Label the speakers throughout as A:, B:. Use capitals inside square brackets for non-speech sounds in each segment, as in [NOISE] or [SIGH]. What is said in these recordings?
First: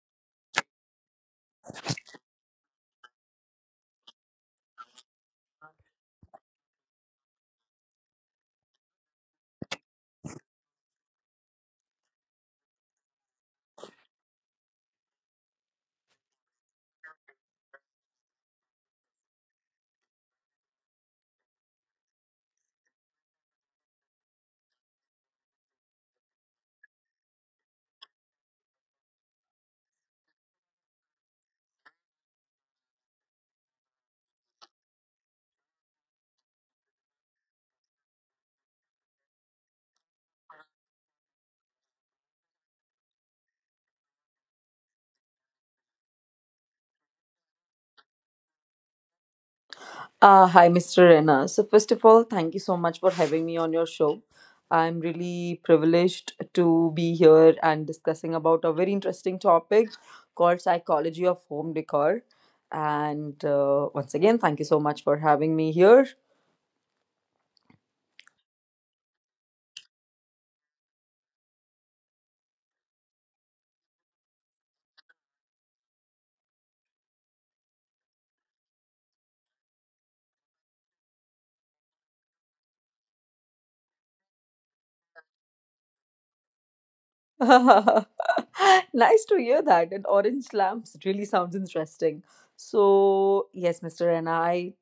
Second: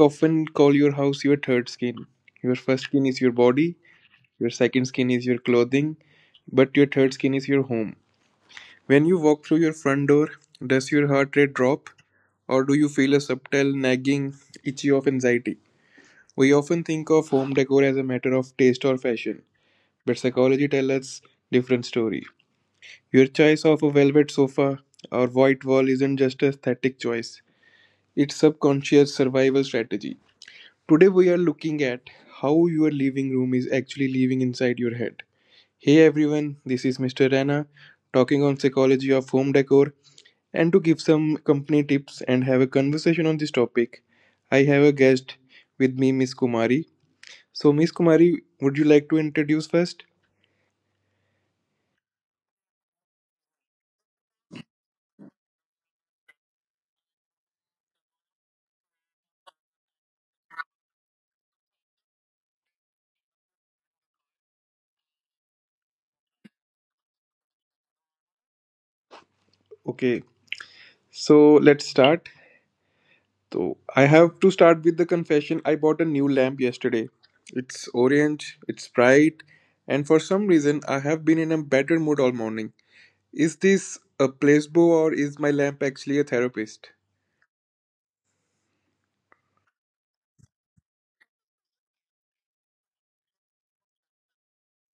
A: often call your house your third skin. Your first skin is your body, your second skin is your clothing, but your third skin is your home. When you walk through your front door, does your heart rate drop, or do you feel a subtle nagging, itchy of anxiety? We often think of home decor as a matter of taste or fashion, but psychology tells us different story. Your choice of a velvet sofa or white wall isn't just a static choice; it's subconscious survival strategy. Today we are looking at how your living room is actually living inside your head. Hey everyone, this is Mr. Rana talking on psychology of home decor and to give some company tips and have a conversation on this topic. I have a guest with me Miss Kumari. So Miss Kumari, would you like to introduce first?
B: Hi, Mr. Rena. So, first of all, thank you so much for having me on your show. I'm really privileged to be here and discussing about a very interesting topic called psychology of home decor. And once again, thank you so much for having me here.
A: Okay. So let's start. So I have to start with the confession. I bought a new lamp yesterday. It's orange, it's bright, and for some reason I have been in a better mood all morning. Is this a placebo or is my lamp actually a therapist?
B: [LAUGHS] Nice to hear that. And orange lamps really sounds interesting. So, yes, Mr. and I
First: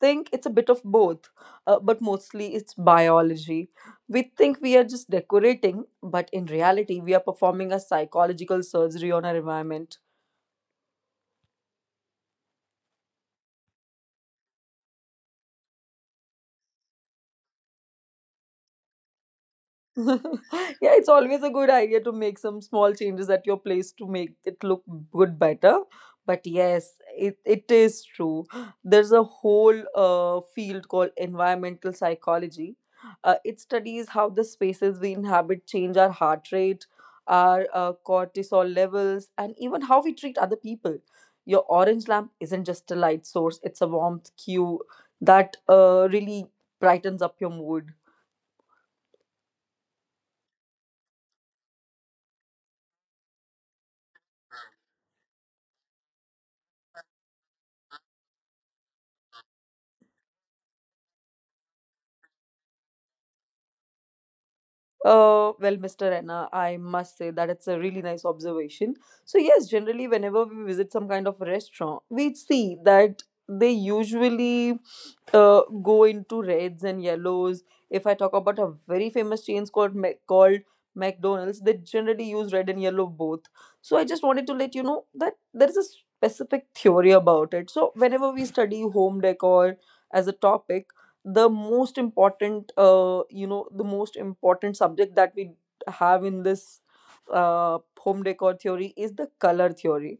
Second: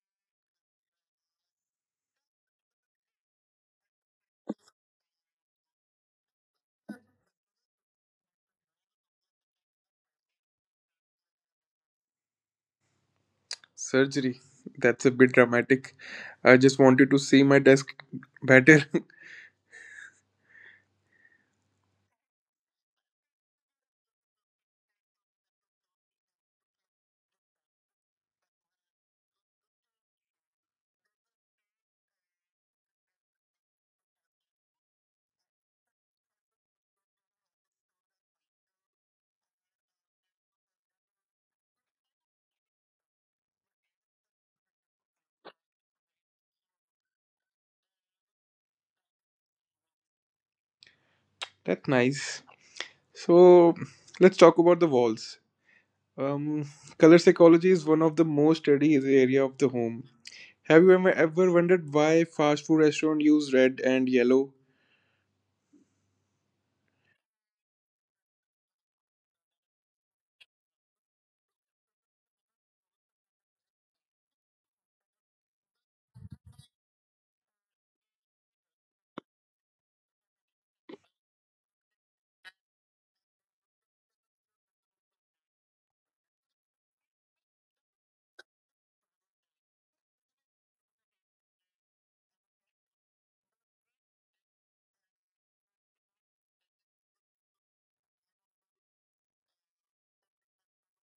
B: think it's a bit of both, but mostly it's biology. We think we are just decorating, but in reality, we are performing a psychological surgery on our environment.
A: Surgery. That's a bit dramatic. I just wanted to see my desk better.
B: [LAUGHS] Yeah, it's always a good idea to make some small changes at your place to make it look good better. But yes, it is true. There's a whole field called environmental psychology. It studies how the spaces we inhabit change our heart rate, our cortisol levels, and even how we treat other people. Your orange lamp isn't just a light source, it's a warmth cue that really brightens up your mood.
A: [LAUGHS] That's nice. So let's talk about the walls. Um, Color psychology is one of the most studied area of the home. Have you ever wondered why fast food restaurants use red and yellow?
B: Well, Mr. Anna, I must say that it's a really nice observation. So, yes, generally, whenever we visit some kind of a restaurant, we see that they usually go into reds and yellows. If I talk about a very famous chain called called McDonald's, they generally use red and yellow both. So, I just wanted to let you know that there is a specific theory about it. So, whenever we study home decor as a topic, the most important the most important subject that we have in this home decor theory is the color theory.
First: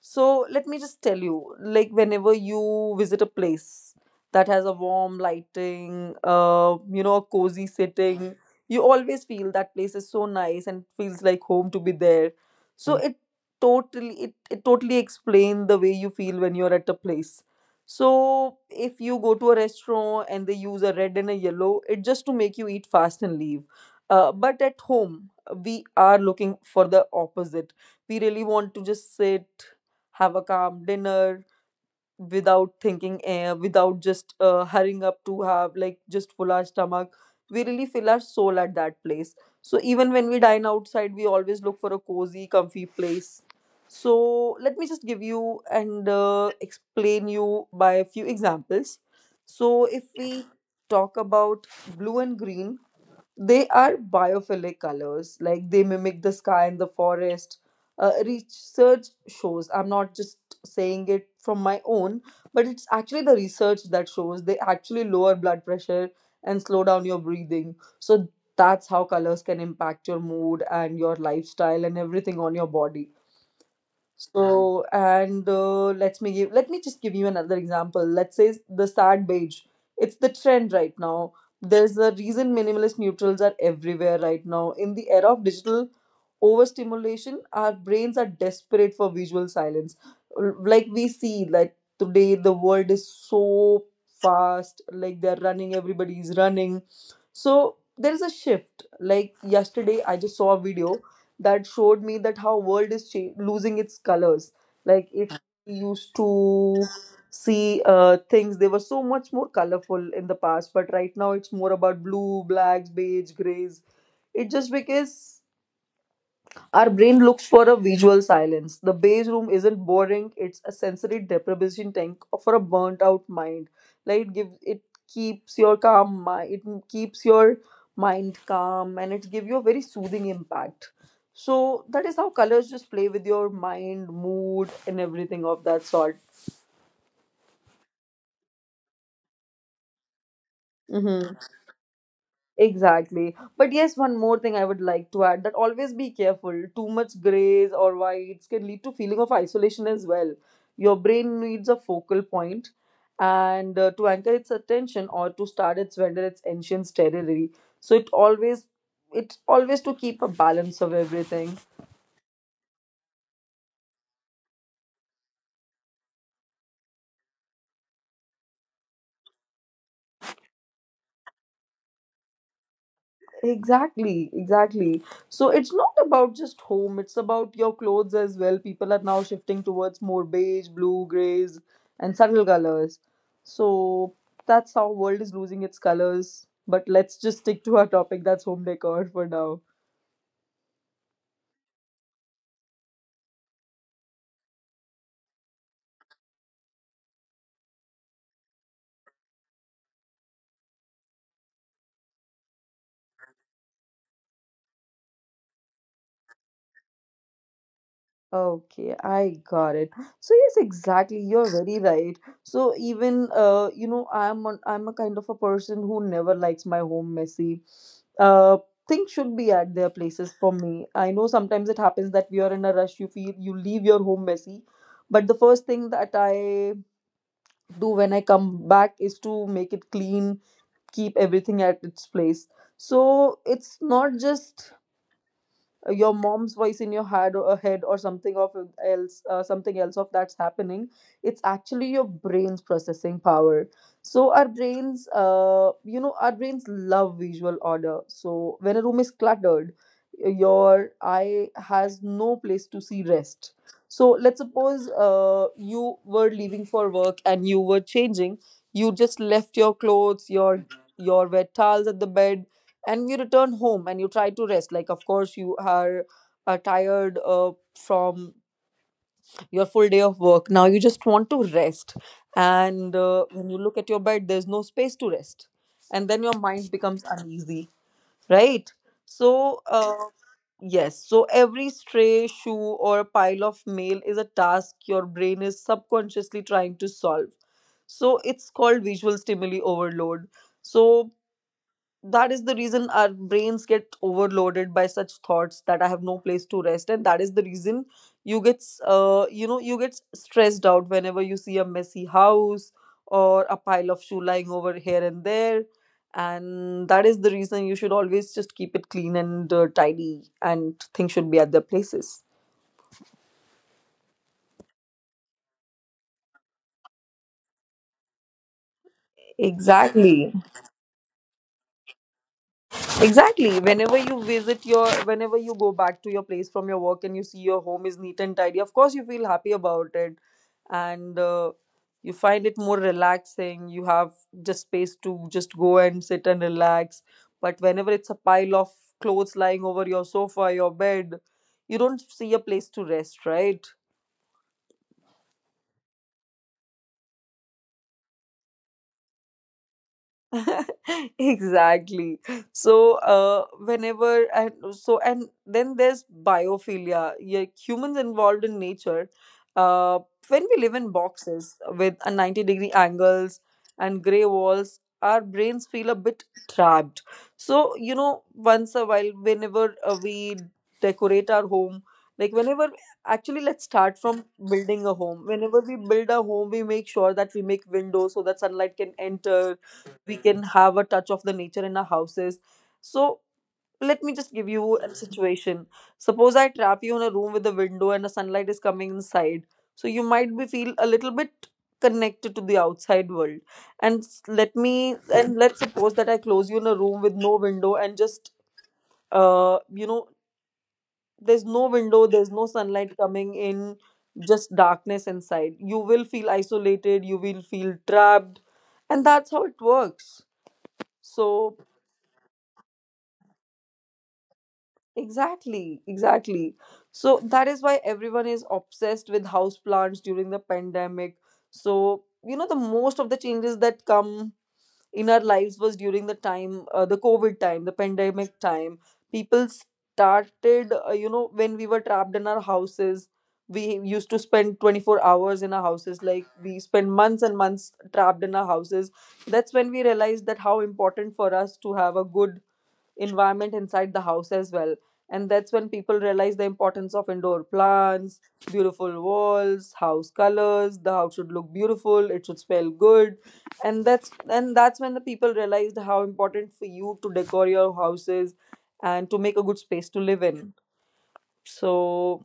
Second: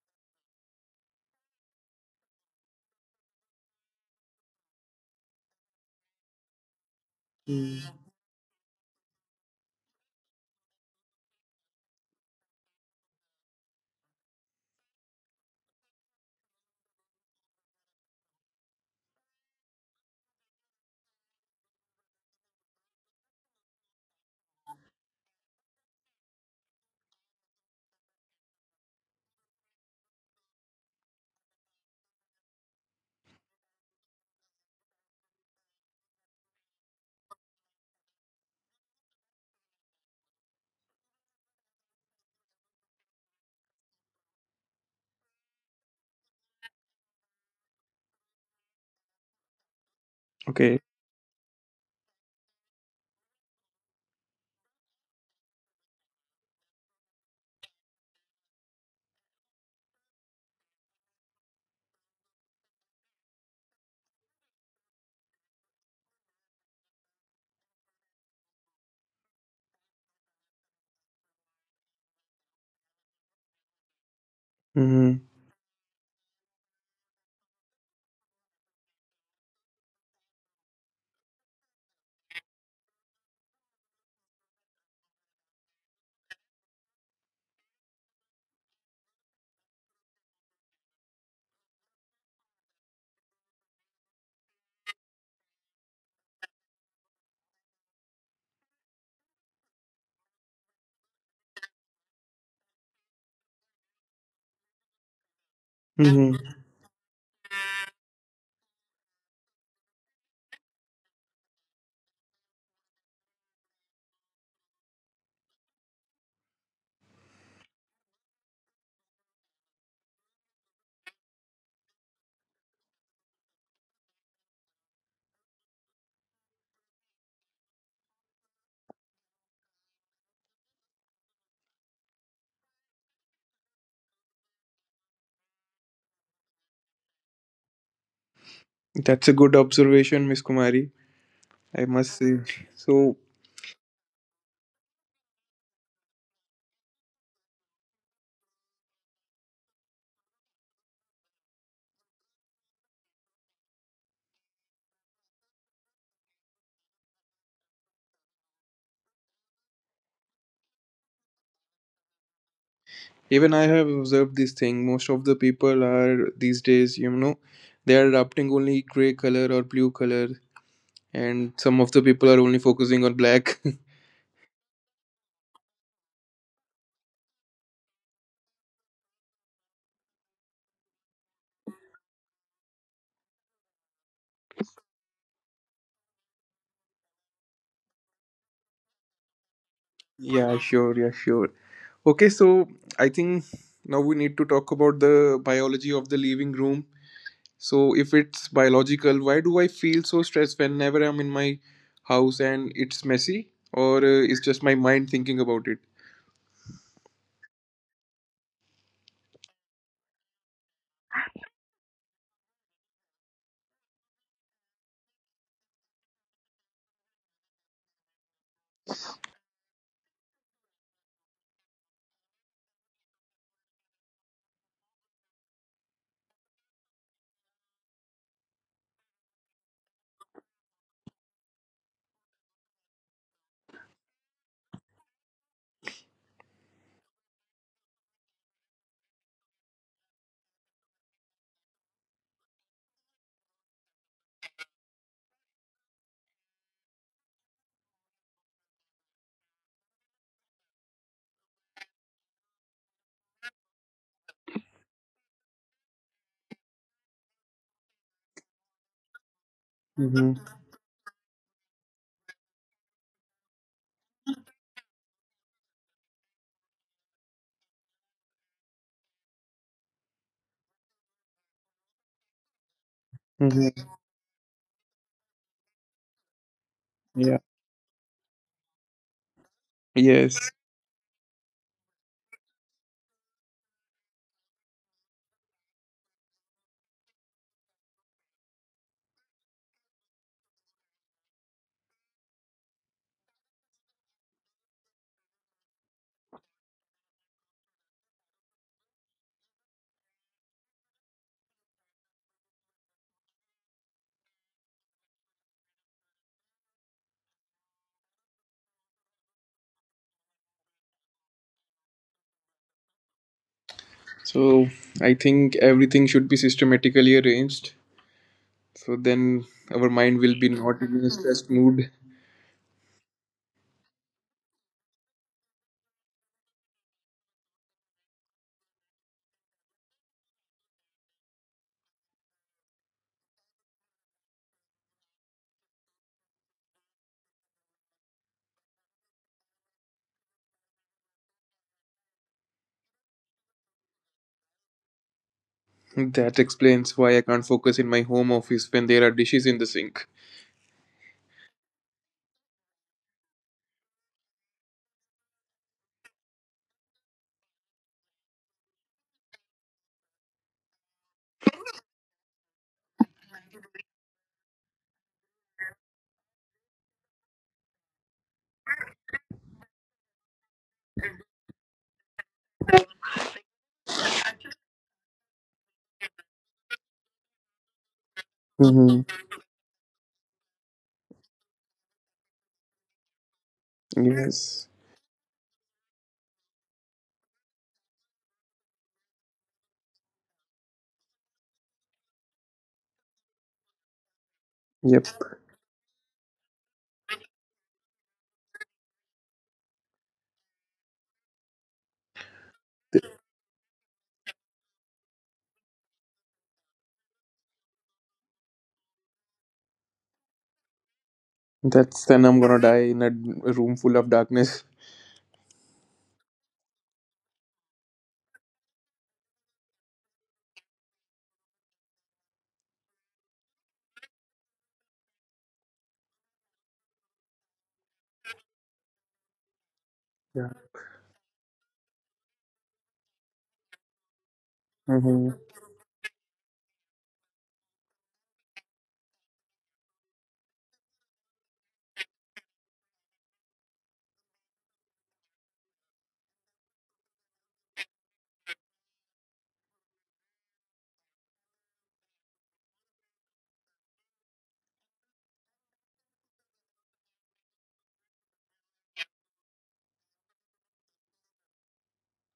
B: So let me just tell you, like whenever you visit a place that has a warm lighting, a cozy
A: Hmm.
B: sitting, you always feel that place is so nice and feels like home to be there. So it totally explain the way you feel when you're at a place. So if you go to a restaurant and they use a red and a yellow, it's just to make you eat fast and leave. But at home, we are looking for the opposite. We really want to just sit, have a calm dinner, without thinking, without just hurrying up to have like just full our stomach. We really fill our soul at that place. So even when we dine outside we always look for a cozy comfy place. So let me just give you and explain you by a few examples. So if
A: Okay.
B: we talk about blue and green, they are biophilic colors, like they mimic the sky and the forest. Research shows, I'm not just saying it from my own, but it's actually the research that shows they actually lower blood pressure and slow down your breathing. So that's how colors can impact your mood and your lifestyle and everything on your body.
A: Mm-hmm.
B: So and let me just give you another example. Let's say the sad beige. It's the trend right now. There's a reason minimalist neutrals are everywhere right now. In the era of digital overstimulation, our brains are desperate for visual silence. Like we see like today the world is so fast, like they're running, everybody's running. So there is a shift. Like yesterday I just saw a video that showed me that how world is losing its colors. Like if
A: Mm-hmm.
B: we used to see things, they were so much more colorful in the past but right now it's more about blue blacks beige grays. It just because our brain looks for a visual silence. The beige room isn't boring, it's a sensory deprivation tank for a burnt out mind. Like it gives it keeps your calm mind it keeps your mind calm and it gives you a very soothing impact. So that is how colors just play with your mind, mood and everything of that sort.
A: That's a good observation, Miss Kumari. I must
B: Hmm.
A: say. So
B: Exactly. But yes, one more thing I would like to add that always be careful. Too much grays or whites can lead to feeling of isolation as well. Your brain needs a focal point and to anchor its attention or to start its vendor its ancient territory. So it always it's always to keep a balance of everything.
A: even I have observed this thing. Most of the people are these days, you know, they are adopting only gray color or blue color, and some of the people are only focusing on black.
B: Exactly, exactly. So it's not about just home, it's about your clothes as well. People are now shifting towards more beige, blue, grays, and subtle colors. So that's how world is losing its colors. But let's just stick to our topic that's home decor for now.
A: [LAUGHS] Yeah, sure, yeah, sure. Okay, so I think now we need to talk about the biology of the living room. So, if it's biological, why do I feel so stressed whenever I'm in my house and it's messy, or it's just my mind thinking about it?
B: Okay, I got it. So yes, exactly. You're very right. So even I'm a kind of a person who never likes my home messy. Uh, Things should be at their places for me. I know sometimes it happens that we are in a rush. You feel you leave your home messy, but the first thing that I do when I come back is to make it clean, keep everything at its place. So it's not just your mom's voice in your head or something else of that's happening. It's actually your brain's processing power. So our brains our brains love visual order. So when a room is cluttered, your eye has no place to see rest. So let's suppose you were leaving for work and you were changing. You just left your clothes your
A: Mm-hmm.
B: your wet towels at the bed and you return home and you try to rest. Like of course you are tired from your full day of work, now you just want to rest. And when you look at your bed,
A: Mm-hmm.
B: there's no space to rest and then your mind becomes uneasy,
A: Yeah.
B: right? So
A: Yes.
B: yes, so every stray shoe or a pile of mail is a task your brain is subconsciously trying to solve. So it's called visual stimuli overload. So that is the reason our brains get overloaded by such thoughts that I have no place to rest and that is the reason you get you get stressed out whenever you see a messy house or a pile of shoe lying over here and there. And that is the reason you should always just keep it clean and tidy and things should be at their places.
A: So I think everything should be systematically arranged. So then our
B: Exactly.
A: mind will be not in a stressed mood.
B: Exactly. Whenever you visit whenever you go back to your place from your work and you see your home is neat and tidy, of course you feel happy about it, and you find it more relaxing. You have just space to just go and sit and relax. But whenever it's a pile of clothes lying over your sofa, your bed, you don't see a place to rest, right?
A: That explains why I can't focus in my home office when there are dishes in the sink.
B: [LAUGHS] Exactly. So uh, whenever and then there's biophilia, yeah, humans involved in nature, uh, when we live in boxes with a 90-degree angles and gray walls, our brains feel a bit trapped. So you know, once a while, whenever we decorate our home, like whenever, actually let's start from building a home. Whenever we build a home we make sure that we make windows so that sunlight
A: Hmm.
B: can enter, we can have a touch of the nature in our houses. So let me just give
A: Yes.
B: you a situation. Suppose I trap you in a room with a window and the sunlight is coming inside. So you might be feel a little bit connected to the outside world. And s- let
A: Yep.
B: me and [LAUGHS] let's suppose that I close you in a room with no window and just uh you know there's no window, there's no sunlight coming in, just darkness inside. You will feel isolated, you will feel trapped, and that's how it works. So
A: That's then I'm gonna die in a room full of darkness.
B: exactly, exactly. So that is why everyone is obsessed with house plants during the pandemic. So, the most of the changes that come in our lives was during the time, the COVID time, the pandemic time. People
A: Yeah.
B: started, when we were trapped in our houses, we used to spend 24
A: Mm-hmm.
B: hours in our houses. Like we spent months and months trapped in our houses. That's when we realized that how important for us to have a good environment inside the house as well. And that's when people realize the importance of indoor plants, beautiful walls, house colors. The house should look beautiful. It should smell good, and that's when the people realized how important for you to decor your houses and to make a good space to live in. So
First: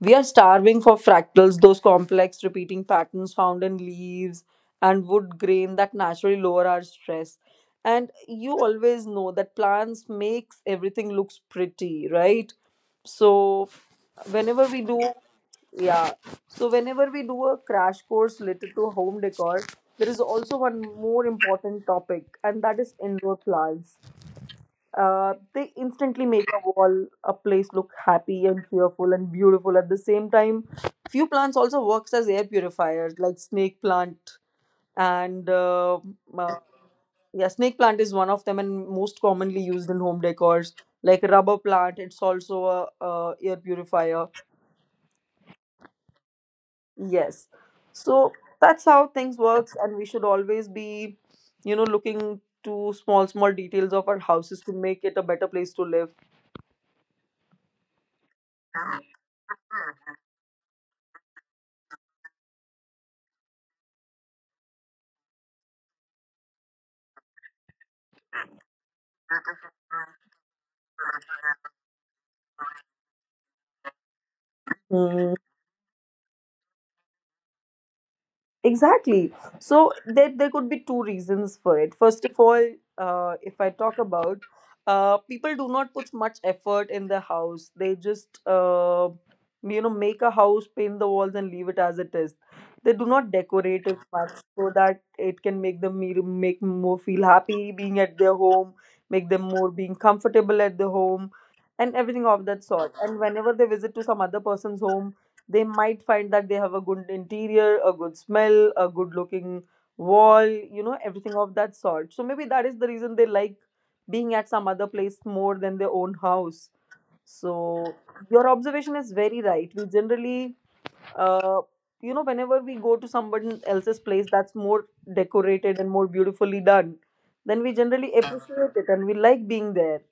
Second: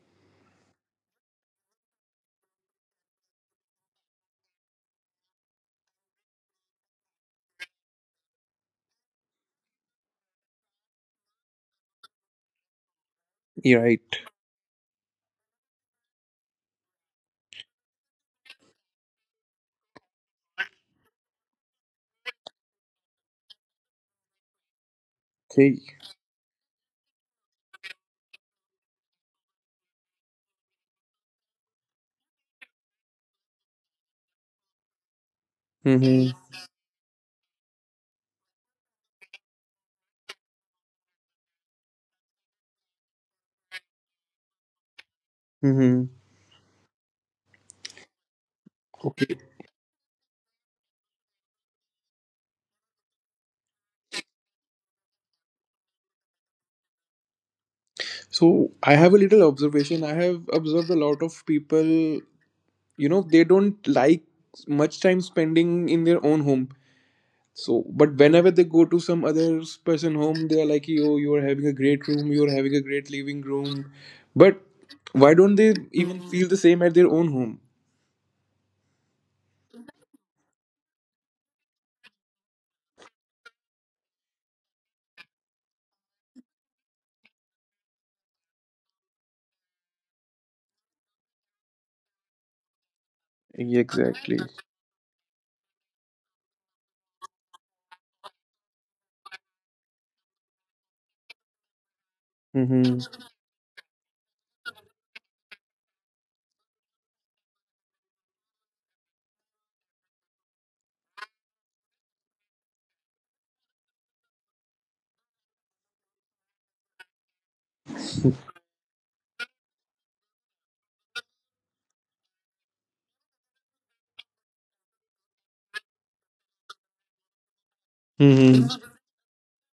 B: we are starving for fractals, those complex repeating patterns found in leaves and wood grain that naturally lower our stress. And you always know that plants makes everything looks pretty, right? So
A: You're right.
B: whenever we do yeah. So whenever we do a crash course related to home decor, there is also one more important topic, and that is indoor plants. They
A: Okay.
B: instantly make a wall, a place look happy and cheerful and beautiful at the same time. Few plants also works as air purifiers, like snake plant and uh,
A: Mm-hmm.
B: yeah, snake plant is one of them and most commonly used in home decors. Like rubber plant, it's also a, air purifier.
A: Mm-hmm.
B: Yes, so that's how things
A: Okay.
B: works, and we should always be, looking to small small details of our houses to make it a better place to live.
A: So I have a little observation. I have observed a lot of people. You know, they don't like much time spending in their own home. So, but whenever they go to some other person home, they are like, "Yo, you are having a great room. You are having a great living room." But
B: Hmm.
A: why don't they even feel the same at their own home?
B: Exactly. So there could be two reasons for it. First of all, if I talk about, people do not put much effort in the house. They just, make a house, paint the walls, and leave it as it is. They do not decorate it much
A: Exactly.
B: so that it can make them make more feel happy being at their home, make them more being comfortable at the home, and everything of that sort. And
A: Mm-hmm.
B: whenever they visit to some other person's home they might find that they have a good interior, a good smell, a good looking wall, you know, everything of that sort. So maybe that is the reason they like being at some other place more than their own house. So your observation is very right. We generally, uh, whenever we go to someone else's place that's more decorated and more beautifully done, then we generally appreciate it and
A: Mm-hmm.
B: we like being there.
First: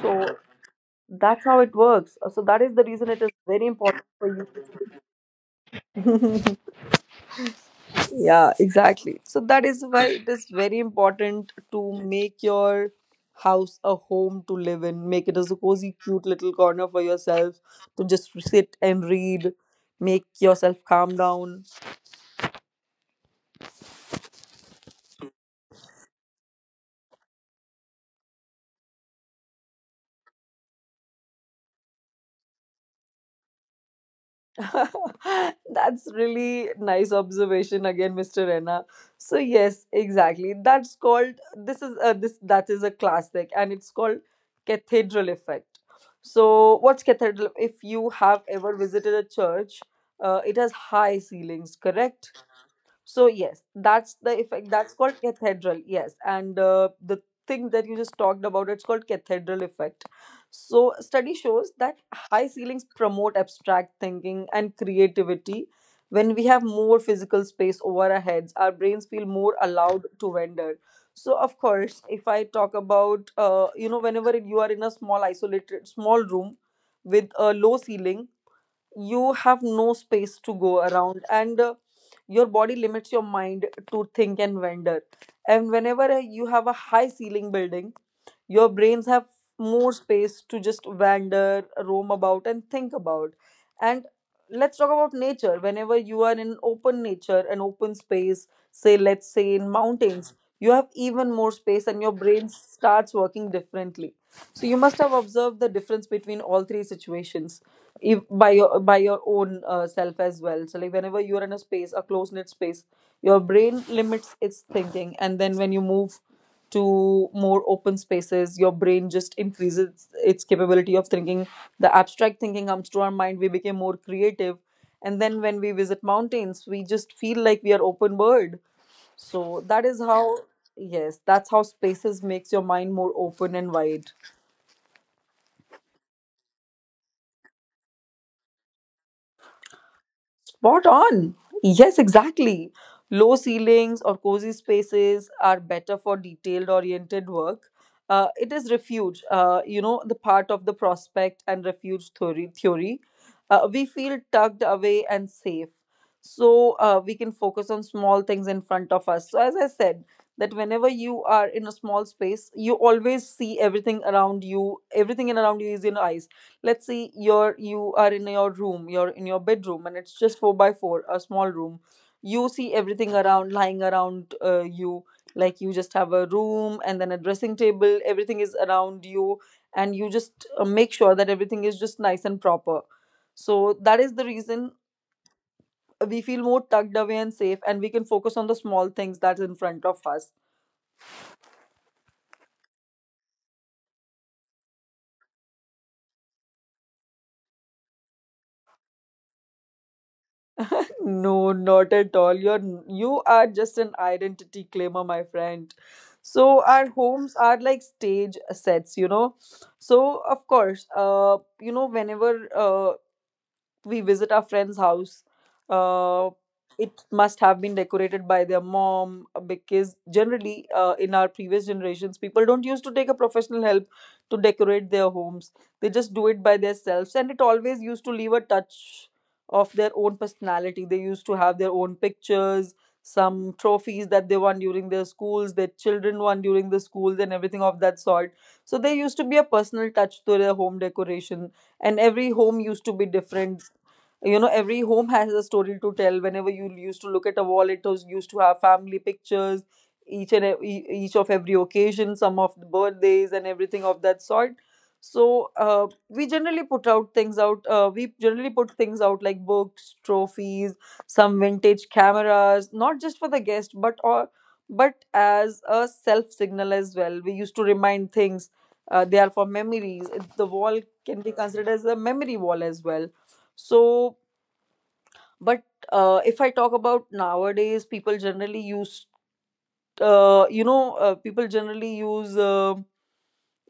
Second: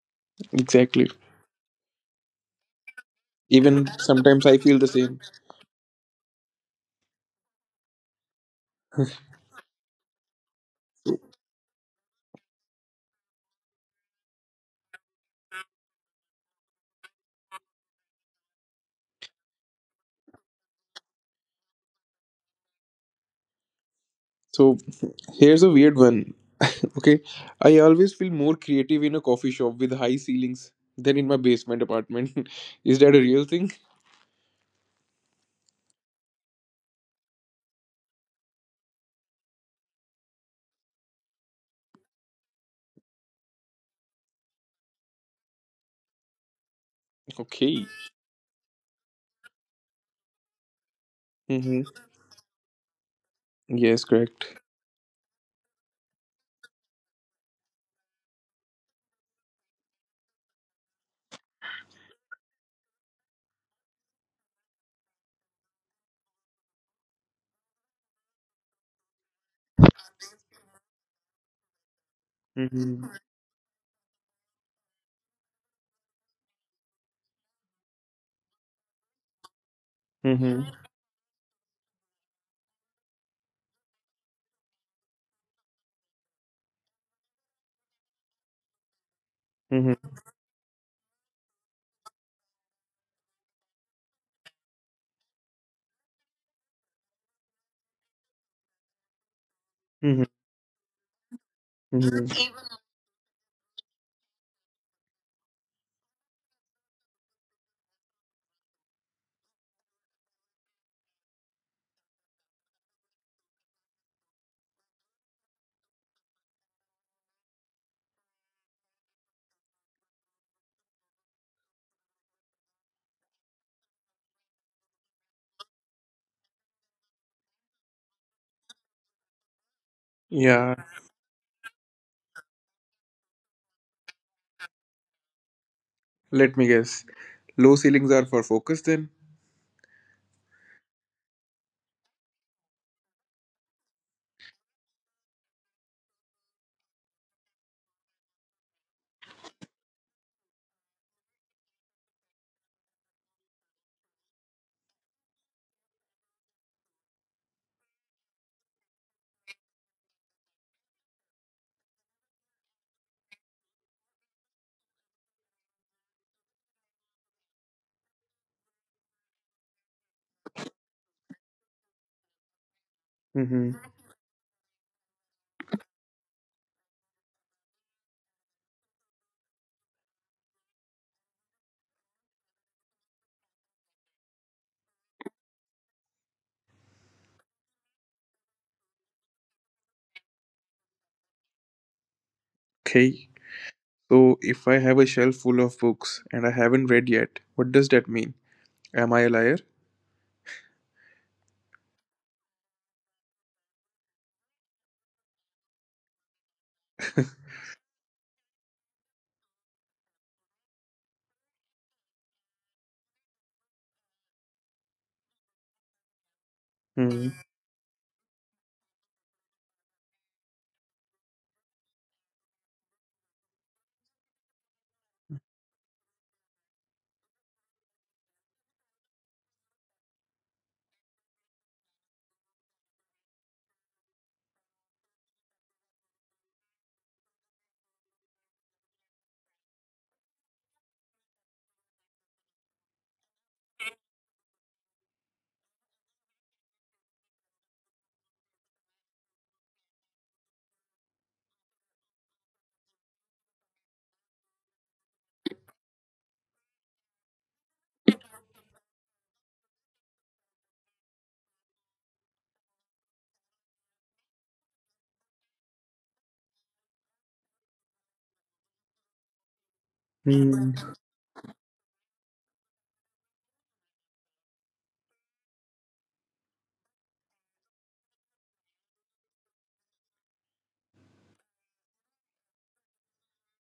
B: So
A: Exactly.
B: that's how it works. So that is the reason it is very
A: Even
B: important for
A: sometimes I feel the same.
B: you. [LAUGHS] Yeah, exactly. So that is why it is very important to make your house a home to live in. Make it as a cozy, cute little corner for yourself to just sit and read. Make yourself calm down.
A: So here's a weird one. Okay, I always feel more creative in a coffee shop with high ceilings than in my basement apartment. [LAUGHS] Is that a real thing?
B: [LAUGHS] That's really nice observation again, Mr. Rena. So yes, exactly. That's called this is a this That is a classic and it's called cathedral effect. So what's cathedral if
A: Okay.
B: you have ever visited a church, it has high ceilings,
A: Mm-hmm.
B: correct? So yes, that's
A: Yes,
B: the effect.
A: correct.
B: That's called cathedral. Yes, and the thing that you just talked about, it's called cathedral effect. So study shows that high ceilings promote abstract thinking and creativity. When we have more physical space over our heads, our brains feel more allowed to wander. So of course, if I talk
A: Mm-hmm.
B: about, whenever you are in a small isolated small room with a low ceiling, you have no space to
A: Mm-hmm.
B: go around, and your body limits your mind to think and wander. And whenever you have a high ceiling building, your brains have more
A: Mm-hmm.
B: space to just wander, roam about, and think about. And let's talk about nature. Whenever you are in open nature, an open space, say let's say in mountains, you have even more space and your
A: Mhm.
B: brain starts working differently. So you must have observed the difference between all three situations, if, by your own self as well. So like whenever you're in a space, a close knit space, your brain limits its thinking, and then when you move to more open spaces your brain just increases its capability of thinking. The abstract thinking comes to our mind, we become more creative. And then when we visit mountains we just feel like we are open bird. So that is how,
A: Yeah,
B: yes, that's how spaces makes your mind more open and wide.
A: let me guess. Low ceilings are for focus then?
B: Spot on. Yes, exactly. Low ceilings or cozy spaces are better for detailed oriented work. It is refuge, the part of the prospect and refuge theory. We feel tucked away and safe. So we can focus on small things in front of us. So, as I said, that whenever you are in a small space, you always see everything around you, everything in around you is in your eyes. Let's see. You are in your room, you're in your bedroom and it's just four by four, a small room, you see everything around lying
A: Mm-hmm.
B: around, you like you just have a room and then a dressing table, everything is around you. And you just make sure that everything is just nice and proper. So that is the reason we feel more tucked away and safe and we can focus on the small things that's in front of us.
A: Okay. So if I have a shelf full of books and I haven't read yet, what does that mean? Am I a liar?
B: No, not at all. You are just an identity claimer, my friend. So our homes are like stage sets, you know. So of course, you know, whenever we visit our friend's house, uh, it
A: Mm-hmm.
B: must have been decorated by their mom, because generally in our previous generations people don't used to take a professional help to decorate their homes. They just do it by themselves and it always used to leave a touch of their own personality. They used to have their own pictures, some trophies that they won during their schools, their children won during the schools, and everything of that sort. So there used to be a personal touch to their home decoration, and every home used to be different. You know, every home has a story to tell. Whenever you used to look at a wall, it was used to have family pictures, each and ev- e- each of every occasion, some of the birthdays and everything of that sort. So we generally put things out like books, trophies, some vintage cameras, not just for the guest but or but as a self signal as well. We used to remind things, they are for memories. The
A: Mm-hmm.
B: wall can be considered as a memory wall as well. So but if I talk about nowadays, people generally use uh,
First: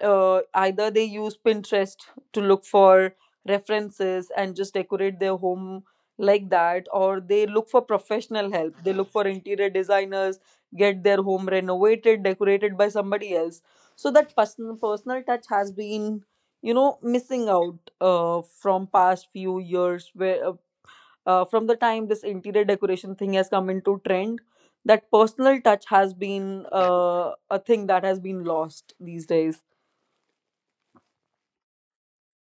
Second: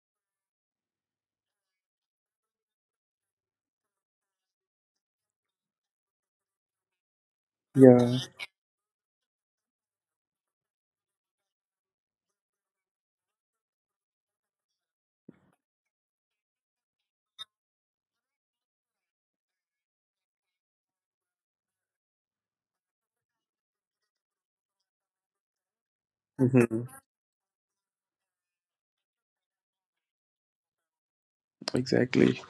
B: uh, either they use Pinterest to look for references and just decorate their home like that, or they look for
A: Yeah.
B: professional help, they look for interior designers, get their home renovated, decorated by somebody else. So that personal touch has been, you know, missing out from past few years, where from the time this interior decoration thing has come into trend, that personal touch has been
A: Mm-hmm.
B: a thing that has been lost these days.
A: Exactly.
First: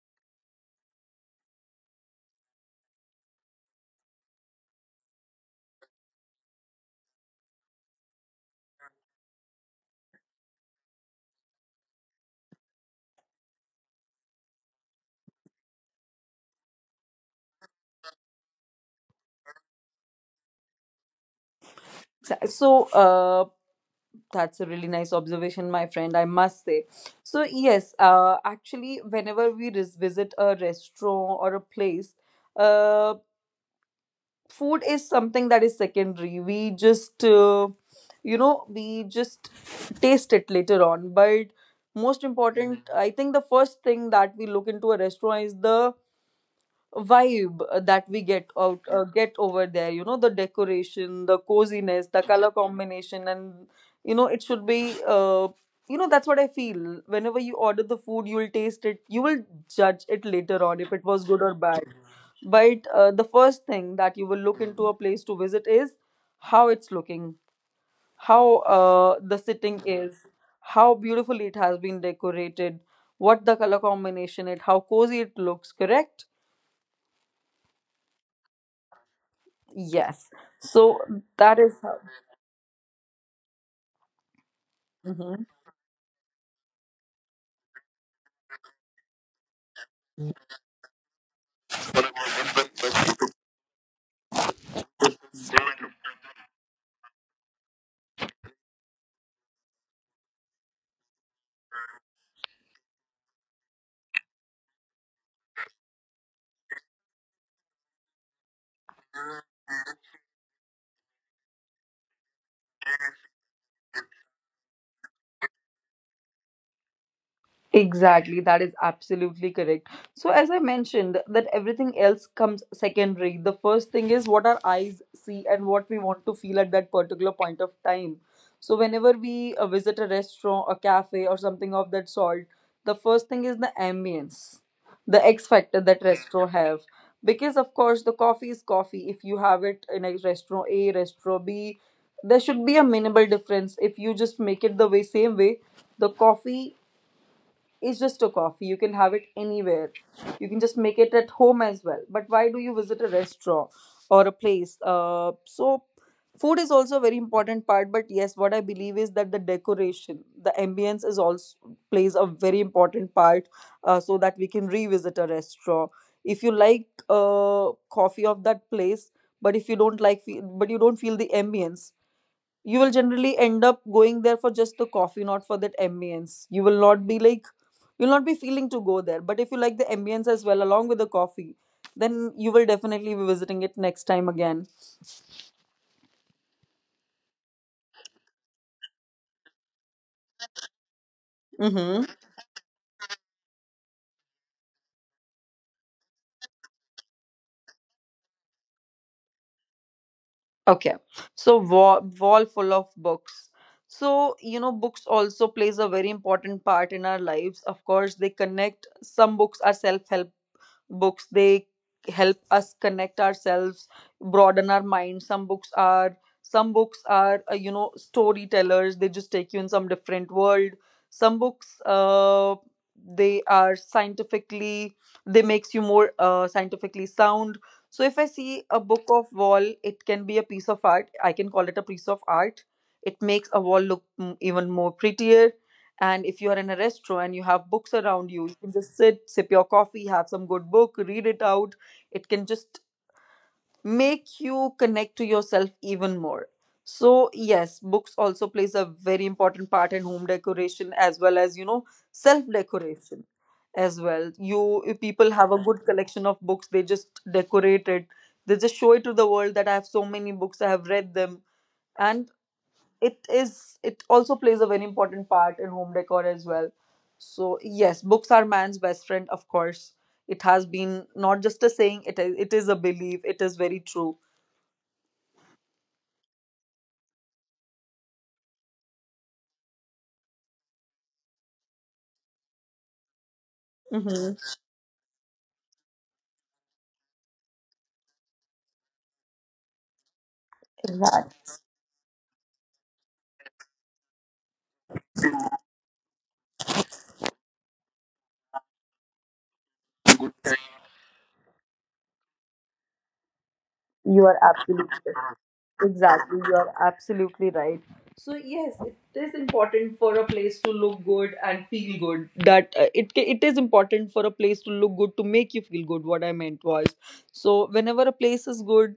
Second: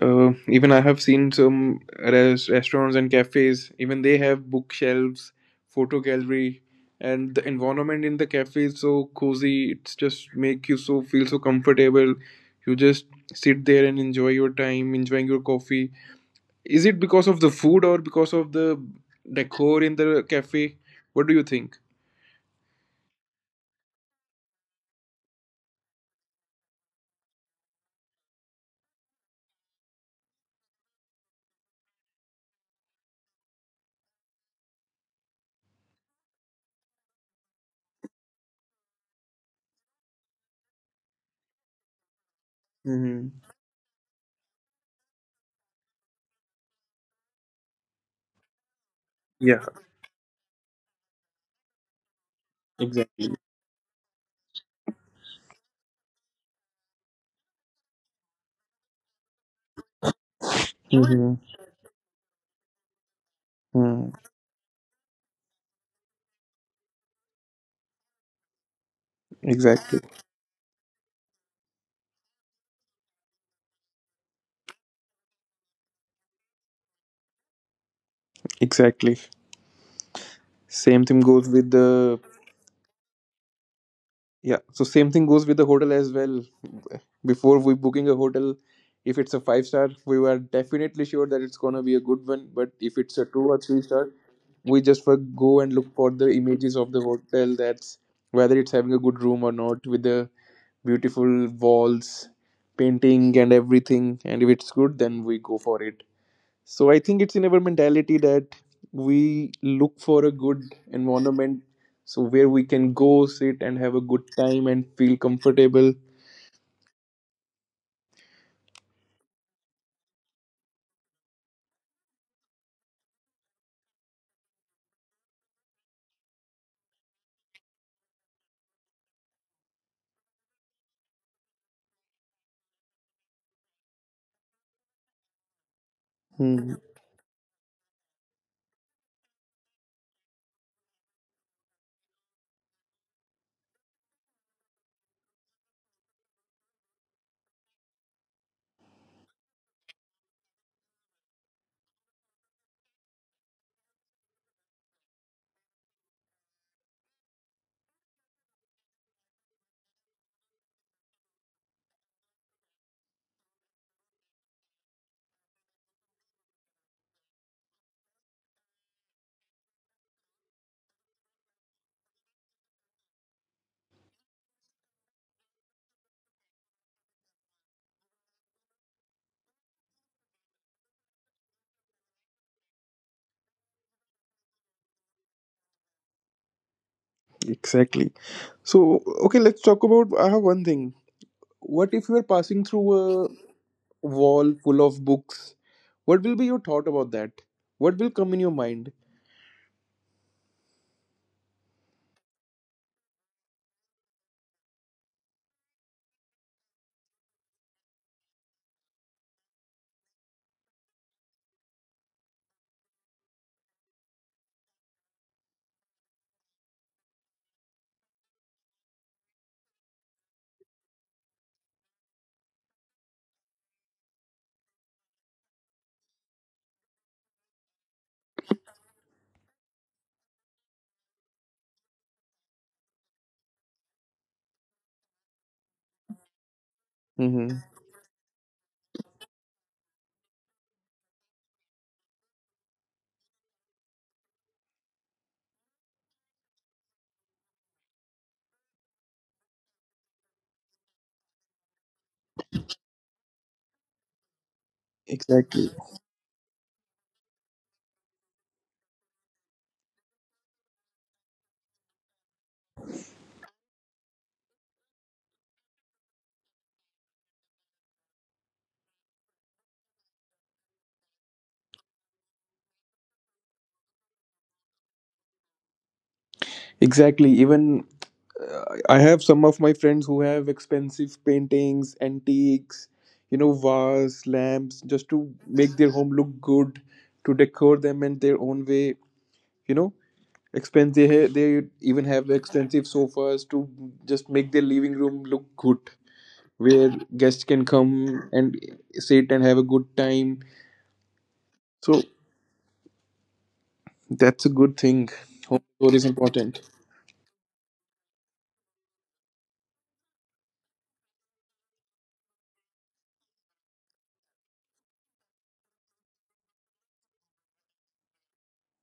A: Even I have seen some restaurants and cafes, even they have bookshelves, photo gallery, and the environment in the cafe is so cozy. It's just make you so feel so comfortable. You just sit there and enjoy your time, enjoying your coffee. Is it because of the food or because of the decor in the cafe? What do you think?
B: So that's a really nice observation my friend, I must say. So yes, actually whenever we visit a restaurant or a place, uh, food is something that is secondary. We just we just taste it later on, but most important. Mhm. I
A: Mm-hmm.
B: think the first thing that we look into a restaurant is the vibe, that we get out get
A: Yeah,
B: over there. You know, the decoration, the coziness, the color
A: exactly.
B: combination, and you know it should be, uh, that's what I feel. Whenever you order the food, you'll taste it, you will judge it later on if it
A: Mm-hmm.
B: was good or bad. But the first thing that you will look into a place to visit is how it's looking, how the
A: Exactly.
B: sitting is, how beautifully it has been decorated, what the color combination it, how cozy it looks, correct?
A: Exactly.
B: Yes.
A: Same thing
B: So
A: goes with
B: that is how.
A: the Yeah, so same thing goes with the hotel as well. Before we booking a hotel, if it's a five star, we were definitely sure that it's gonna be a good one. But if it's a two or three star, we just for go and look for the images of the hotel. That's whether it's having a good room or not, with the beautiful walls, painting, and everything. And if it's good, then we go for it. So I think it's in our mentality that we look for a good environment, so where we can go
B: Mhm.
A: sit and have a good time and feel comfortable.
B: Exactly, that is absolutely correct. So, as I mentioned, that everything else comes secondary. The first thing is what our eyes see and what we want to feel at that particular point of time. So, whenever we visit a restaurant, a cafe, or something of that sort, the first thing is the ambience, the X factor that restaurant
A: Hmm,
B: have. Because of course, the coffee is coffee. If you have it in a restaurant A, restaurant B, there should be a minimal difference. If you just make it the way same way, the coffee, it's just a coffee. You can have it anywhere. You can just make it at home as well. But why do you visit a restaurant or a place? So food is also a very important part. But yes, what I believe is that the decoration, the ambience is also plays a very important part, so that we can revisit a restaurant. If you like coffee of that place, but if you don't like, but you don't feel the ambience, you will generally end up going there for just the coffee, not for that ambience. You will not be like, you'll not be feeling to go there. But if you like the ambience as well, along with the coffee, then you will definitely be visiting it next time again.
A: exactly. So okay, let's talk about. I have one thing.
B: Mm-hmm.
A: What if you are passing through a wall full of books? What will be your thought about that? What will come in your mind?
B: Okay. So wall full of books. So, you know, books also plays a very important part in our lives. Of course, they connect. Some books are self-help books, they help us connect ourselves, broaden our mind. Some books are some books are you know storytellers, they just take you in some different world. Some books, they are scientifically, they makes you more scientifically sound. So if I see a book of wall, it can be a piece of art. I can call it a piece of art. It makes a wall look even more prettier. And if you're in a restaurant and you
A: Hmm.
B: have books around you, you can just sit, sip your coffee, have some good book, read it out. It can just make you connect to yourself even more. So yes, books also plays a very important part in home decoration as well as, you know, self decoration as well. You If people have
A: Exactly.
B: a good collection of books, they just decorate it. They just show it to the world that I have so many books, I have read them, and it also plays a very important part in home decor as well. So yes, books are man's best friend, of course. It has been not just a saying, it is a belief, it is very true.
A: Exactly. Even I have some of my friends who have expensive paintings, antiques, you know, vases,
B: Mm-hmm.
A: lamps, just to make their home look good, to decor them in their own way, you know. Expensive, they even have expensive sofas to just make their living room look good, where guests can come and sit and have a good
B: Exactly.
A: time. So
B: You are
A: that's a good
B: absolutely
A: thing. Home
B: right.
A: decor is
B: Exactly. You are
A: important.
B: absolutely right. So yes, it is important for a place to look good and feel good. It is important for a place to look good to make you feel good. What I meant was, so whenever a place is good,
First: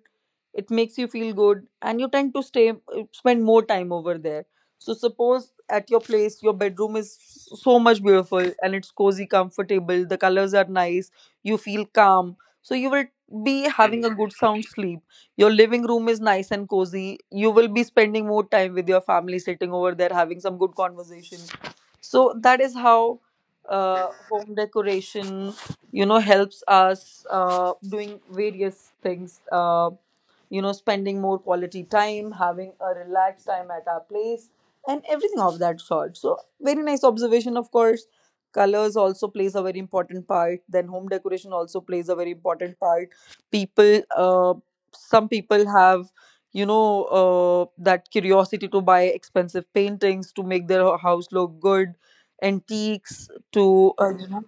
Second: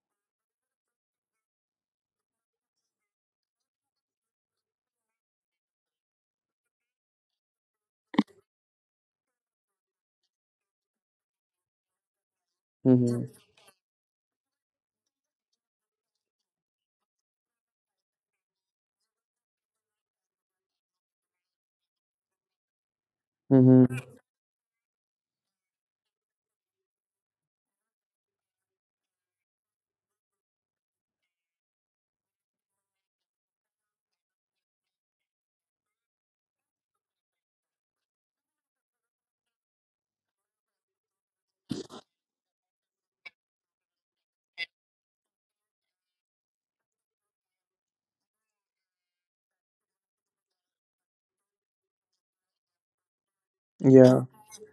B: it makes you feel good, and you tend to stay spend more time over there. So suppose at your place, your bedroom is so much beautiful and it's cozy, comfortable. The colors are nice. You feel calm. So you will
A: Mm-hmm.
B: be having a good sound sleep. Your living room is nice and cozy, you will be spending more time with your family, sitting over there, having some good conversation. So that is how
A: Mm-hmm.
B: home decoration, you know, helps us doing various things, you know, spending more quality time, having a relaxed time at our place and everything of that sort. So very nice observation, of course. Colors also plays a very important part, then home decoration also plays a very important part. People Some people have, you know, that curiosity to buy expensive paintings to make their house look good, antiques to,
A: Yeah,
B: uh, you know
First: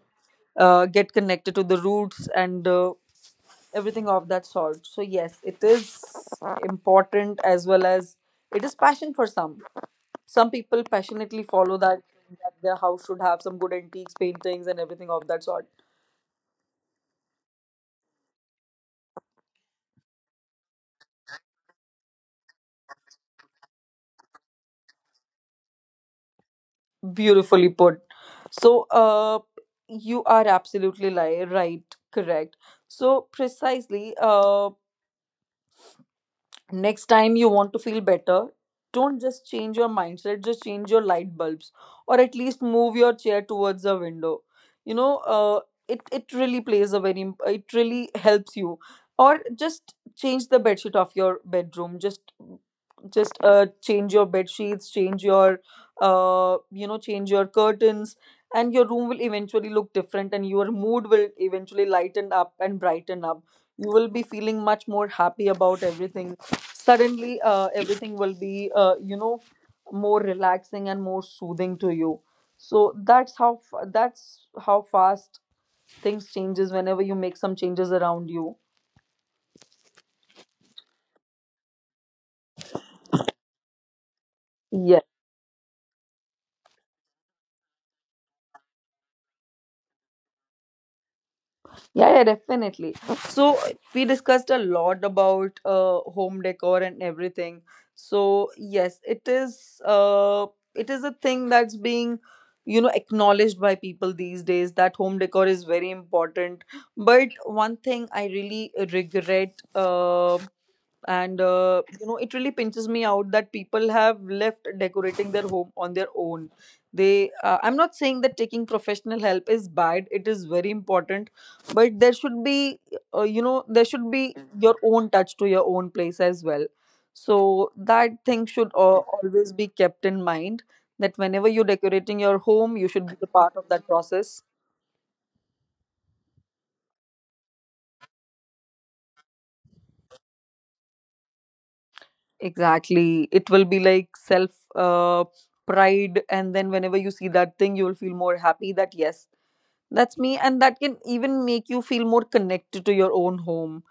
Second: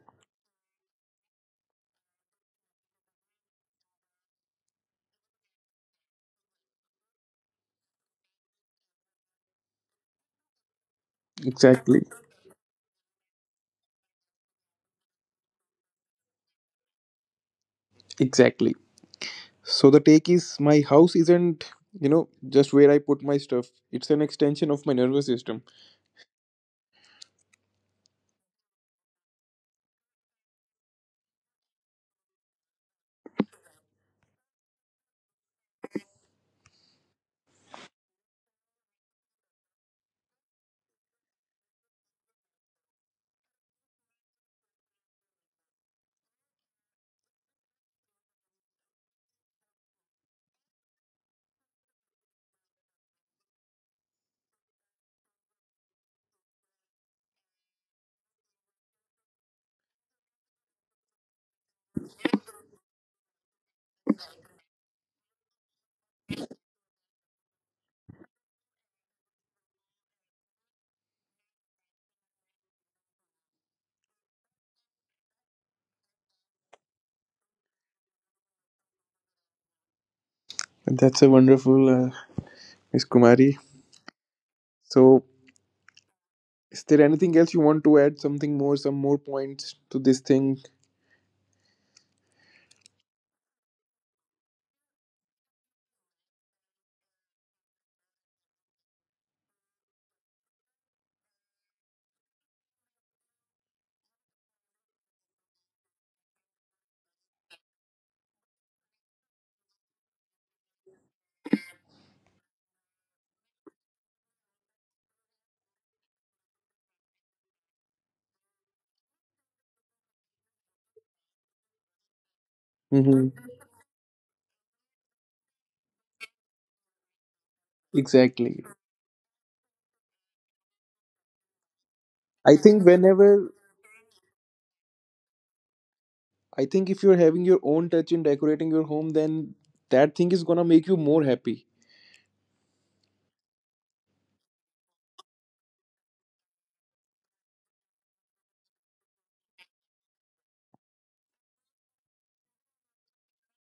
B: uh, get connected to the roots and everything of that sort. So yes, it is important, as well as it is passion for some. Some people passionately follow
A: exactly.
B: that, that their house should have some good antiques, paintings and everything of that sort.
A: Exactly. So the take is my house isn't, you know, just where I put my stuff. It's an extension of my nervous system.
B: Beautifully put. So, you are absolutely right, correct. So, precisely. Next time you want to feel better, don't just change your mindset, just change your light bulbs, or at least move your chair towards the window, you know. It it really plays a very it really helps you. Or just change the bedsheet of your bedroom. Just change your bed sheets, change your, change your curtains, and your room will eventually look different and your mood will eventually lighten up and brighten up. You will be feeling much more happy about everything. Suddenly everything will be, more relaxing and more soothing to you. So that's that's how fast things changes whenever you make some changes around you.
A: And that's a wonderful Miss Kumari.
B: Yes.
A: So is there anything else you want to add? Something more, some more points to this thing?
B: Yeah, yeah, definitely. So we discussed a lot about home decor and everything. So yes, it is a thing that's being, you know, acknowledged by people these days, that home decor is very important. But one thing I really regret. And you know, it really pinches me out that people have left decorating their home on their own. They I'm not saying that taking professional help is bad, it is very important, but there should be, there
A: Hmm.
B: should be your own touch to your own place as well. So that thing should
A: Exactly.
B: always be kept in mind, that whenever you're decorating your home, you should
A: I
B: be a
A: think
B: part of that
A: whenever
B: process.
A: I think if you're having your own touch in decorating your home, then that thing is gonna make you more happy.
B: Exactly. It will be like self uh, pride. And then whenever you see that thing, you will feel more happy that, yes, that's me. And that can even make you feel more connected to your own home.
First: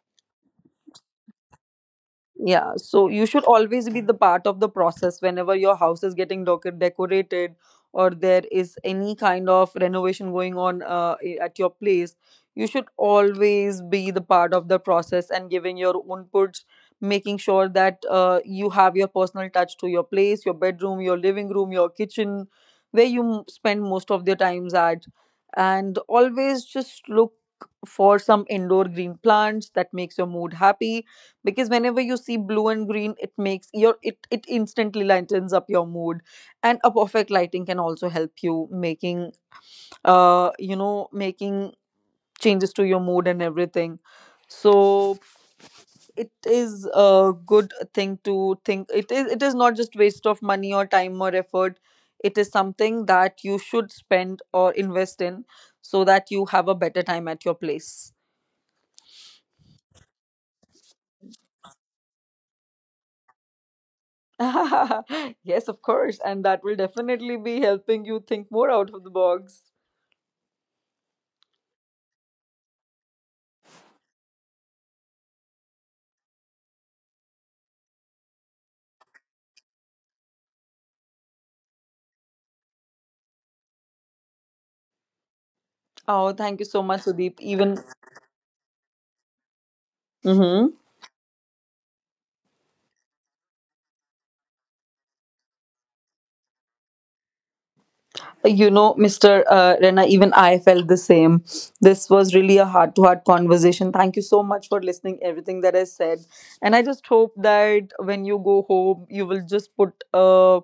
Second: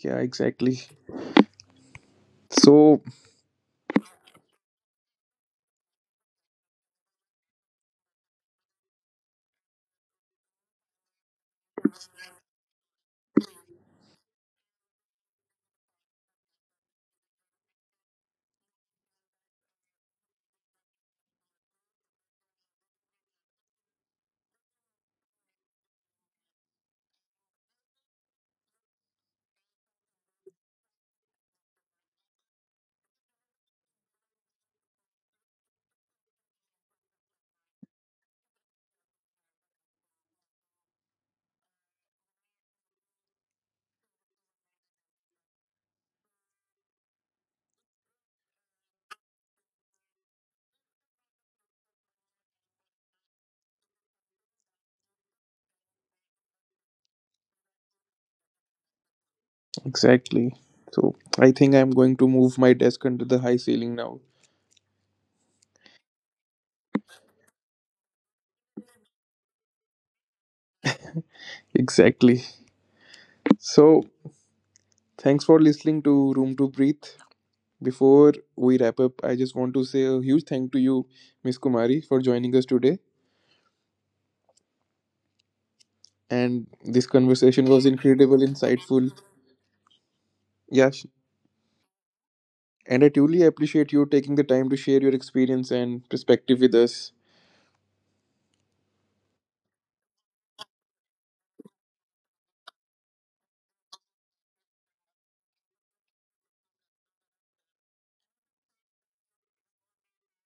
A: Yeah, exactly.
B: Yeah,
A: So
B: so you should always be the part of the process whenever your house is getting decorated, or there is any kind of renovation going on, at your place. You should always be the part of the process and giving your inputs, making sure that you have your personal touch to your place, your bedroom, your living room, your kitchen, where you spend most of your times at. And always just look for some indoor green plants that makes your mood happy, because whenever you see blue and green, it makes your it instantly lightens up your mood. And a perfect lighting can also help you making changes to your mood and everything. So it is a good thing to think. It is not just waste of money or time or effort. It is something that you should spend or invest in, so that you have a better time at your place.
A: exactly. So I think I'm going to move my desk under the high ceiling now.
B: [LAUGHS] Yes, of course. And that will definitely be helping you think more out of the box.
A: Exactly. So, thanks for listening to Room to Breathe. Before we wrap up, I just want to say a huge thank to you, Miss Kumari, for joining us today.
B: Oh,
A: And
B: thank you so
A: this
B: much, Sudeep.
A: conversation was
B: Even,
A: incredible, insightful.
B: hmm,
A: Yes, and I truly appreciate you taking the time to share your experience and perspective with us.
B: you know, Mr. Rena, even I felt the same. This was really a heart to heart conversation. Thank you so much for listening everything that I said. And I just hope that when you go home, you will just put, uh,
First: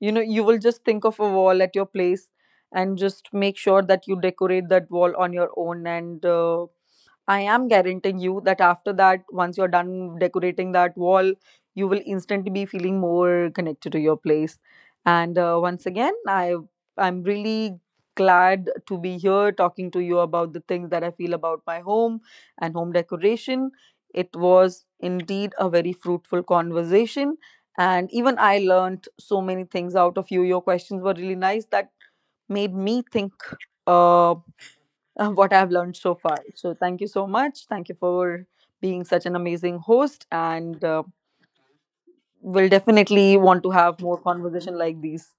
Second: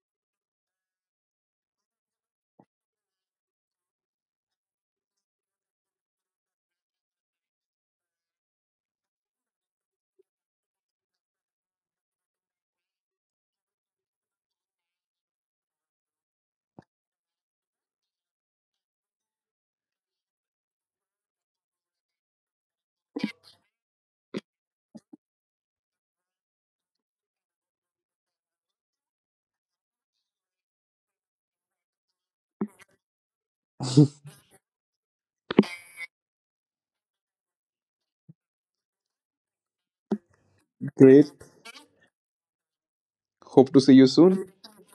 B: you will just think of a wall at your place, and just make sure that you decorate that wall on your own. And I am guaranteeing you that after that, once you're done decorating that wall, you will instantly be feeling more connected to your place. And once again, I'm really glad to be here, talking to you about the things that I feel about my home and home decoration. It was indeed a very fruitful conversation, and even I learned so many things out of you. Your questions were really nice that made me think. Uh, what I've learned so far. So thank you so much. Thank you for being such an amazing host, and
A: Great.
B: we'll definitely want to have
A: Hope
B: more
A: to see you
B: conversation
A: soon.
B: like these.